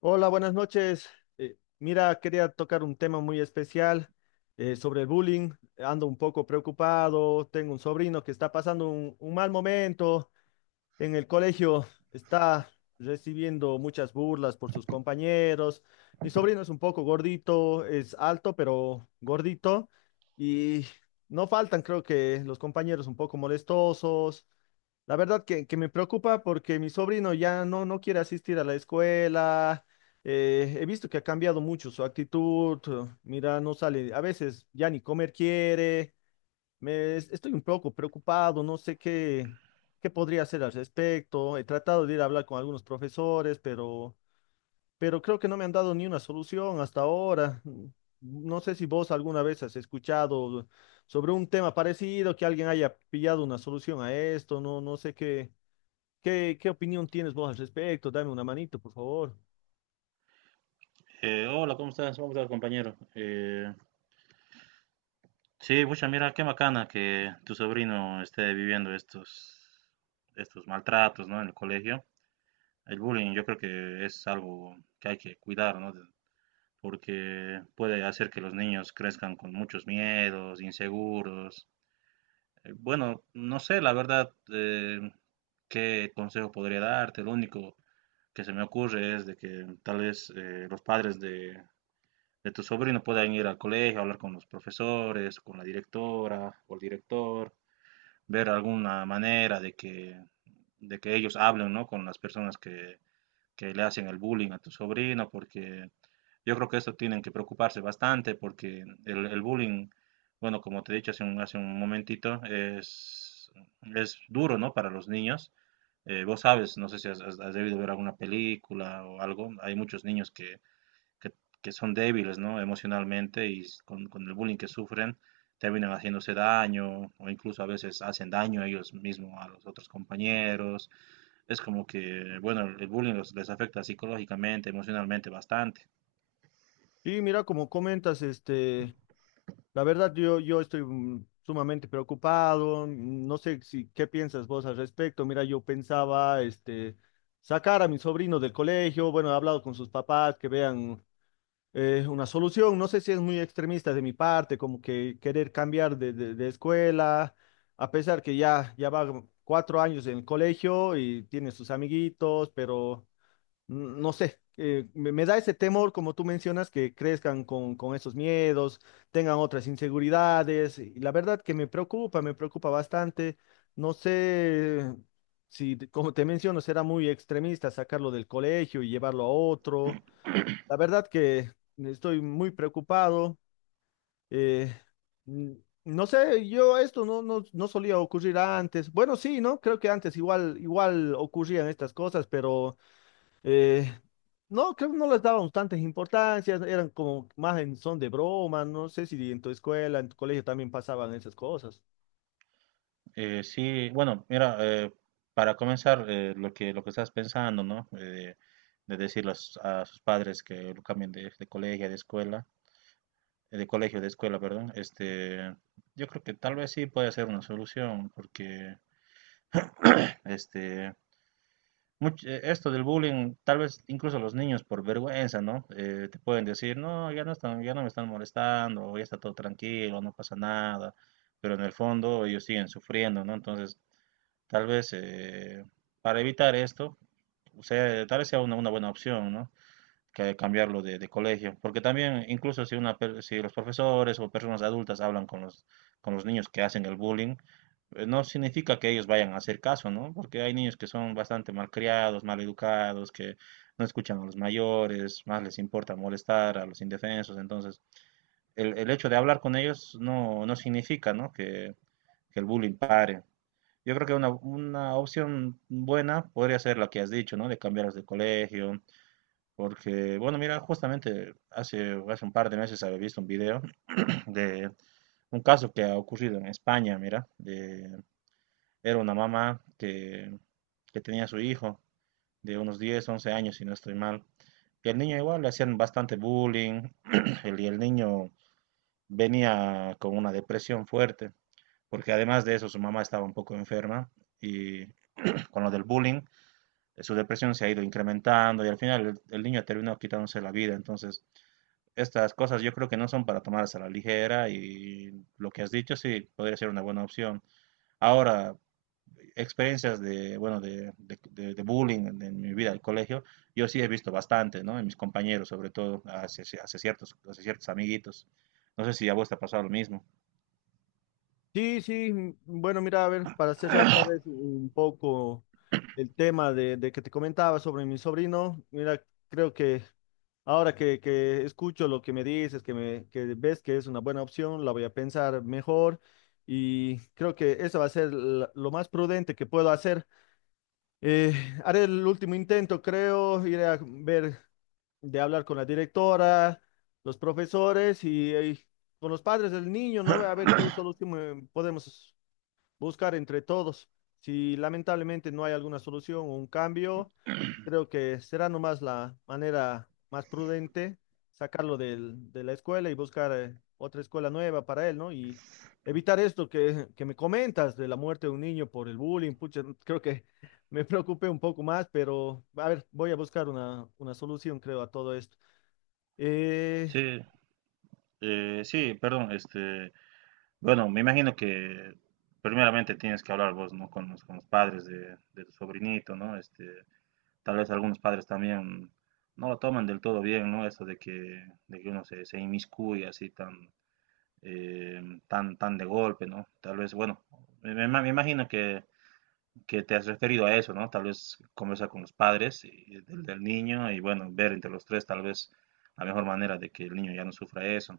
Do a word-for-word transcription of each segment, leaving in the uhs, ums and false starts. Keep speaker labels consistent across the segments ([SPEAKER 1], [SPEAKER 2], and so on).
[SPEAKER 1] Hola, buenas noches. Eh, mira, quería tocar un tema muy especial eh, sobre el bullying. Ando un poco preocupado. Tengo un sobrino que está pasando un, un mal momento en el colegio. Está recibiendo muchas burlas por sus compañeros. Mi sobrino es un poco gordito, es alto, pero gordito. Y no faltan, creo que, los compañeros un poco molestosos. La verdad que, que me preocupa porque mi sobrino ya no, no quiere asistir a la escuela. Eh, he visto que ha cambiado mucho su actitud. eh, Mira, no sale, a veces ya ni comer quiere. Me, es- estoy un poco preocupado, no sé qué, qué podría hacer al respecto. He tratado de ir a hablar con algunos profesores, pero pero creo que no me han dado ni una solución hasta ahora. No sé si vos alguna vez has escuchado sobre un tema parecido, que alguien haya pillado una solución a esto, no, no sé qué, qué, qué opinión tienes vos al respecto, dame una manito, por favor.
[SPEAKER 2] Eh, hola, ¿cómo estás? ¿Cómo estás, compañero? Eh, sí, mucha mira, qué bacana que tu sobrino esté viviendo estos, estos maltratos, ¿no? En el colegio. El bullying yo creo que es algo que hay que cuidar, ¿no? de- Porque puede hacer que los niños crezcan con muchos miedos, inseguros. Eh, Bueno, no sé, la verdad, eh, qué consejo podría darte. Lo único que se me ocurre es de que tal vez eh, los padres de, de tu sobrino puedan ir al colegio, hablar con los profesores, con la directora o el director, ver alguna manera de que, de que ellos hablen, ¿no? Con las personas que, que le hacen el bullying a tu sobrino, porque yo creo que esto tienen que preocuparse bastante, porque el, el bullying, bueno, como te he dicho hace un, hace un momentito, es, es duro, ¿no? Para los niños. Eh, vos sabes, no sé si has, has- has debido ver alguna película o algo, hay muchos niños que, que, que son débiles, ¿no? Emocionalmente y con, con el bullying que sufren, terminan haciéndose daño o incluso a veces hacen daño a ellos mismos a los otros compañeros. Es como que, bueno, el bullying los- les afecta psicológicamente, emocionalmente bastante.
[SPEAKER 1] Y mira, como comentas, este, la verdad yo, yo estoy mm, sumamente preocupado. mm, No sé si qué piensas vos al respecto. Mira, yo pensaba, este, sacar a mi sobrino del colegio. Bueno, he hablado con sus papás que vean eh, una solución. No sé si es muy extremista de mi parte, como que querer cambiar de, de- de escuela, a pesar que ya, ya va cuatro años en el colegio y tiene sus amiguitos, pero no sé, eh, me, me da ese temor, como tú mencionas, que crezcan con, con esos miedos, tengan otras inseguridades. Y la verdad que me preocupa, me preocupa bastante. No sé si, te- como te menciono, será muy extremista sacarlo del colegio y llevarlo a otro. La verdad que estoy muy preocupado. eh, mm, no sé, yo esto no, no, no solía ocurrir antes. Bueno, sí, ¿no? Creo que antes igual, igual ocurrían estas cosas, pero... Eh, no, creo que no les daban tantas importancias, eran como más en son de broma, no sé si en tu escuela, en tu colegio también pasaban esas cosas.
[SPEAKER 2] Eh, sí, bueno, mira, eh, para comenzar, eh, lo que, lo que estás pensando, ¿no? Eh, de decir a sus padres que lo cambien de, de colegio, de escuela, eh, de colegio, de escuela, perdón, este, yo creo que tal vez sí puede ser una solución, porque este, much- eh, esto del bullying, tal vez incluso los niños por vergüenza, ¿no? Eh, te pueden decir, no, ya no están, ya no me están molestando, o ya está todo tranquilo, no pasa nada, pero en el fondo ellos siguen sufriendo, ¿no? Entonces, tal vez eh, para evitar esto, o sea, tal vez sea una, una buena opción, ¿no? Que cambiarlo de, de colegio, porque también incluso si, una, si los profesores o personas adultas hablan con los, con los niños que hacen el bullying, eh, no significa que ellos vayan a hacer caso, ¿no? Porque hay niños que son bastante malcriados, maleducados, que no escuchan a los mayores, más les importa molestar a los indefensos, entonces el, el hecho de hablar con ellos no, no significa, ¿no? Que, que el bullying pare. Yo creo que una, una opción buena podría ser la que has dicho, ¿no? De cambiarlos de colegio, porque, bueno, mira, justamente hace, hace un par de meses había visto un video de un caso que ha ocurrido en España, mira, de, era una mamá que, que tenía a su hijo de unos diez once años, si no estoy mal, y al niño igual le hacían bastante bullying, el, y el niño venía con una depresión fuerte, porque además de eso su mamá estaba un poco enferma, y con lo del bullying, eh, su depresión se ha ido incrementando, y al final el, el niño terminó quitándose la vida, entonces estas cosas yo creo que no son para tomarse a la ligera y lo que has dicho sí podría ser una buena opción. Ahora, experiencias de, bueno, de, de, de, de bullying en mi vida del colegio, yo sí he visto bastante, ¿no? En mis compañeros, sobre todo, hacia, hacia ciertos, hacia ciertos amiguitos. No sé si a vos te ha pasado lo mismo.
[SPEAKER 1] Sí, sí, mm, bueno, mira, a ver, para cerrar tal vez un poco el tema de, de que te comentaba sobre mi sobrino, mira, creo que ahora que, que escucho lo que me dices, que, me, que ves que es una buena opción, la voy a pensar mejor y creo que eso va a ser la- lo más prudente que puedo hacer. Eh, Haré el último intento, creo, iré a ver, de hablar con la directora, los profesores y, eh, con los padres del niño, ¿no? A ver qué solución eh, podemos buscar entre todos. Si lamentablemente no hay alguna solución o un cambio, creo que será nomás la manera más prudente sacarlo del- de la escuela y buscar eh, otra escuela nueva para él, ¿no? Y evitar esto que, que me comentas de la muerte de un niño por el bullying. Pucha, creo que me preocupé un poco más, pero a ver, voy a buscar una, una solución, creo, a todo esto. Eh,
[SPEAKER 2] Sí, eh, sí, perdón, este, bueno, me imagino que primeramente tienes que hablar vos, ¿no? Con los, con los padres de, de tu sobrinito, ¿no? Este, tal vez algunos padres también no lo toman del todo bien, ¿no? Eso de que, de que uno se, se inmiscuye así tan, eh, tan, tan de golpe, ¿no? Tal vez, bueno, me, me ima- me imagino que, que te has referido a eso, ¿no? Tal vez conversar con los padres y- del, del niño y, bueno, ver entre los tres tal vez la mejor manera de que el niño ya no sufra eso.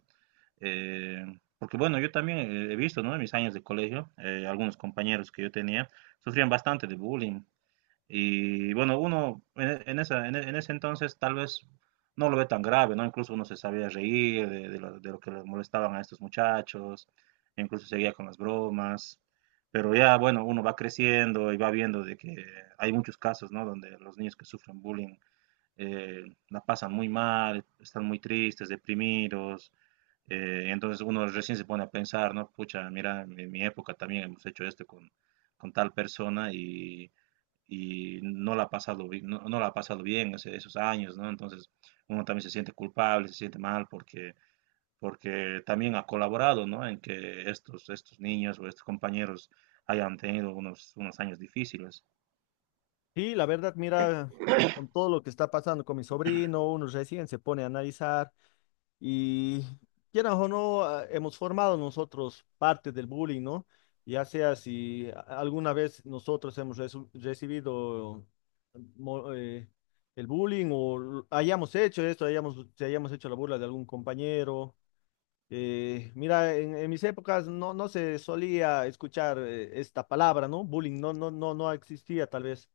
[SPEAKER 2] Eh, Porque, bueno, yo también eh, he visto, ¿no? En mis años de colegio, eh, algunos compañeros que yo tenía sufrían bastante de bullying. Y bueno, uno en, en esa, en, en ese entonces tal vez no lo ve tan grave, ¿no? Incluso uno se sabía reír de, de lo, de lo que les molestaban a estos muchachos, incluso seguía con las bromas, pero ya, bueno, uno va creciendo y va viendo de que hay muchos casos, ¿no? Donde los niños que sufren bullying eh, la pasan muy mal, están muy tristes, deprimidos, eh, entonces uno recién se pone a pensar, ¿no? Pucha, mira, en mi época también hemos hecho esto con, con tal persona y y no la ha pasado, bi- no, no la ha pasado bien ese- esos años, ¿no? Entonces uno también se siente culpable, se siente mal porque, porque también ha colaborado, ¿no? En que estos, estos niños o estos compañeros hayan tenido unos, unos años difíciles.
[SPEAKER 1] y la verdad, mira, con todo lo que está pasando con mi sobrino, uno recién se pone a analizar. Y quieras o no, ah, hemos formado nosotros parte del bullying, ¿no? Ya sea si a- alguna vez nosotros hemos resu- recibido mo- eh, el bullying o l- hayamos hecho esto, hayamos, si hayamos hecho la burla de algún compañero, eh, mira, en, en mis épocas no, no se solía escuchar eh, esta palabra, ¿no? Bullying no, no, no, no existía tal vez.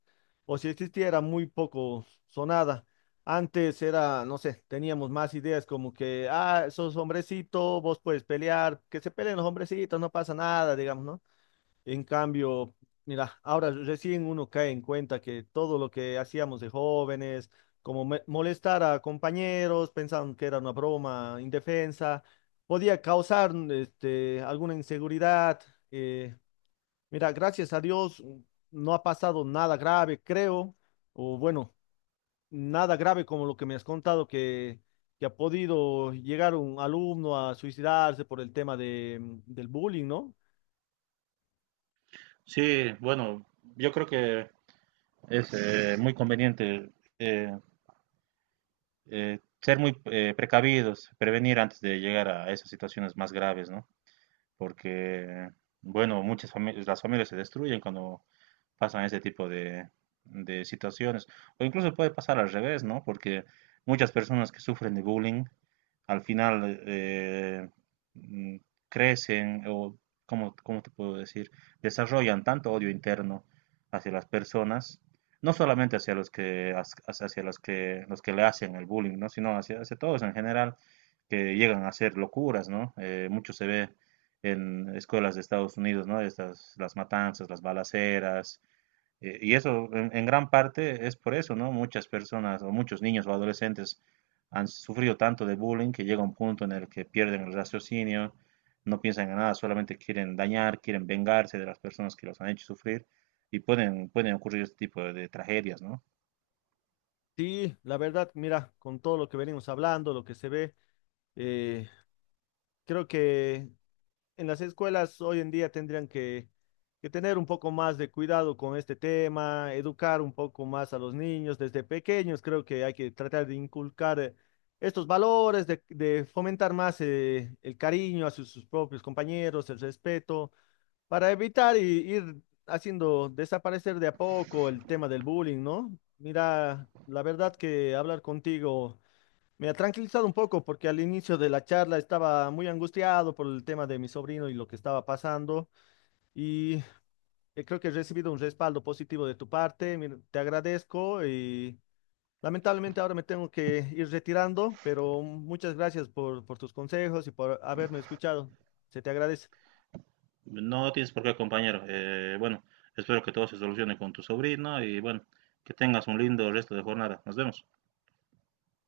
[SPEAKER 1] O si existía era muy poco sonada. Antes era, no sé, teníamos más ideas como que, ah, sos hombrecito, vos puedes pelear, que se peleen los hombrecitos, no pasa nada, digamos, ¿no? En cambio, mira, ahora recién uno cae en cuenta que todo lo que hacíamos de jóvenes, como me- molestar a compañeros, pensaban que era una broma indefensa, podía causar mm, este, alguna inseguridad. eh, Mira, gracias a Dios no ha pasado nada grave, creo, o bueno, nada grave como lo que me has contado que, que ha podido llegar un alumno a suicidarse por el tema de, mm, del bullying, ¿no?
[SPEAKER 2] Sí, bueno, yo creo que es eh, muy conveniente eh, eh, ser muy eh, precavidos, prevenir antes de llegar a esas situaciones más graves, ¿no? Porque, bueno, muchas familias, las familias se destruyen cuando pasan este tipo de, de situaciones. O incluso puede pasar al revés, ¿no? Porque muchas personas que sufren de bullying al final eh, mm, crecen o, ¿cómo, cómo te puedo decir? Desarrollan tanto odio interno hacia las personas, no solamente hacia los que, hacia hacia los que, los que le hacen el bullying, ¿no? Sino hacia, hacia todos en general que llegan a hacer locuras, ¿no? Eh, mucho se ve en escuelas de Estados Unidos, ¿no? Estas, las matanzas, las balaceras. Eh, y eso en, en gran parte es por eso, ¿no? Muchas personas o muchos niños o adolescentes han sufrido tanto de bullying que llega un punto en el que pierden el raciocinio, no piensan en nada, solamente quieren dañar, quieren vengarse de las personas que los han hecho sufrir y pueden, pueden ocurrir este tipo de, de tragedias, ¿no?
[SPEAKER 1] Sí, la verdad, mira, con todo lo que venimos hablando, lo que se ve, eh, creo que en las escuelas hoy en día tendrían que, que tener un poco más de cuidado con este tema, educar un poco más a los niños desde pequeños. Creo que hay que tratar de inculcar eh, estos valores, de, de fomentar más eh, el cariño hacia sus propios compañeros, el respeto. Para evitar y ir haciendo desaparecer de a poco el tema del bullying, ¿no? Mira, la verdad que hablar contigo me ha tranquilizado un poco porque al inicio de la charla estaba muy angustiado por el tema de mi sobrino y lo que estaba pasando y eh, creo que he recibido un respaldo positivo de tu parte. Mira, te agradezco y lamentablemente ahora me tengo que ir retirando, pero muchas gracias por, por tus consejos y por haberme escuchado. Se te agradece.
[SPEAKER 2] No tienes por qué, compañero. Eh, bueno, espero que todo se solucione con tu sobrino y bueno, que tengas un lindo resto de jornada. Nos vemos.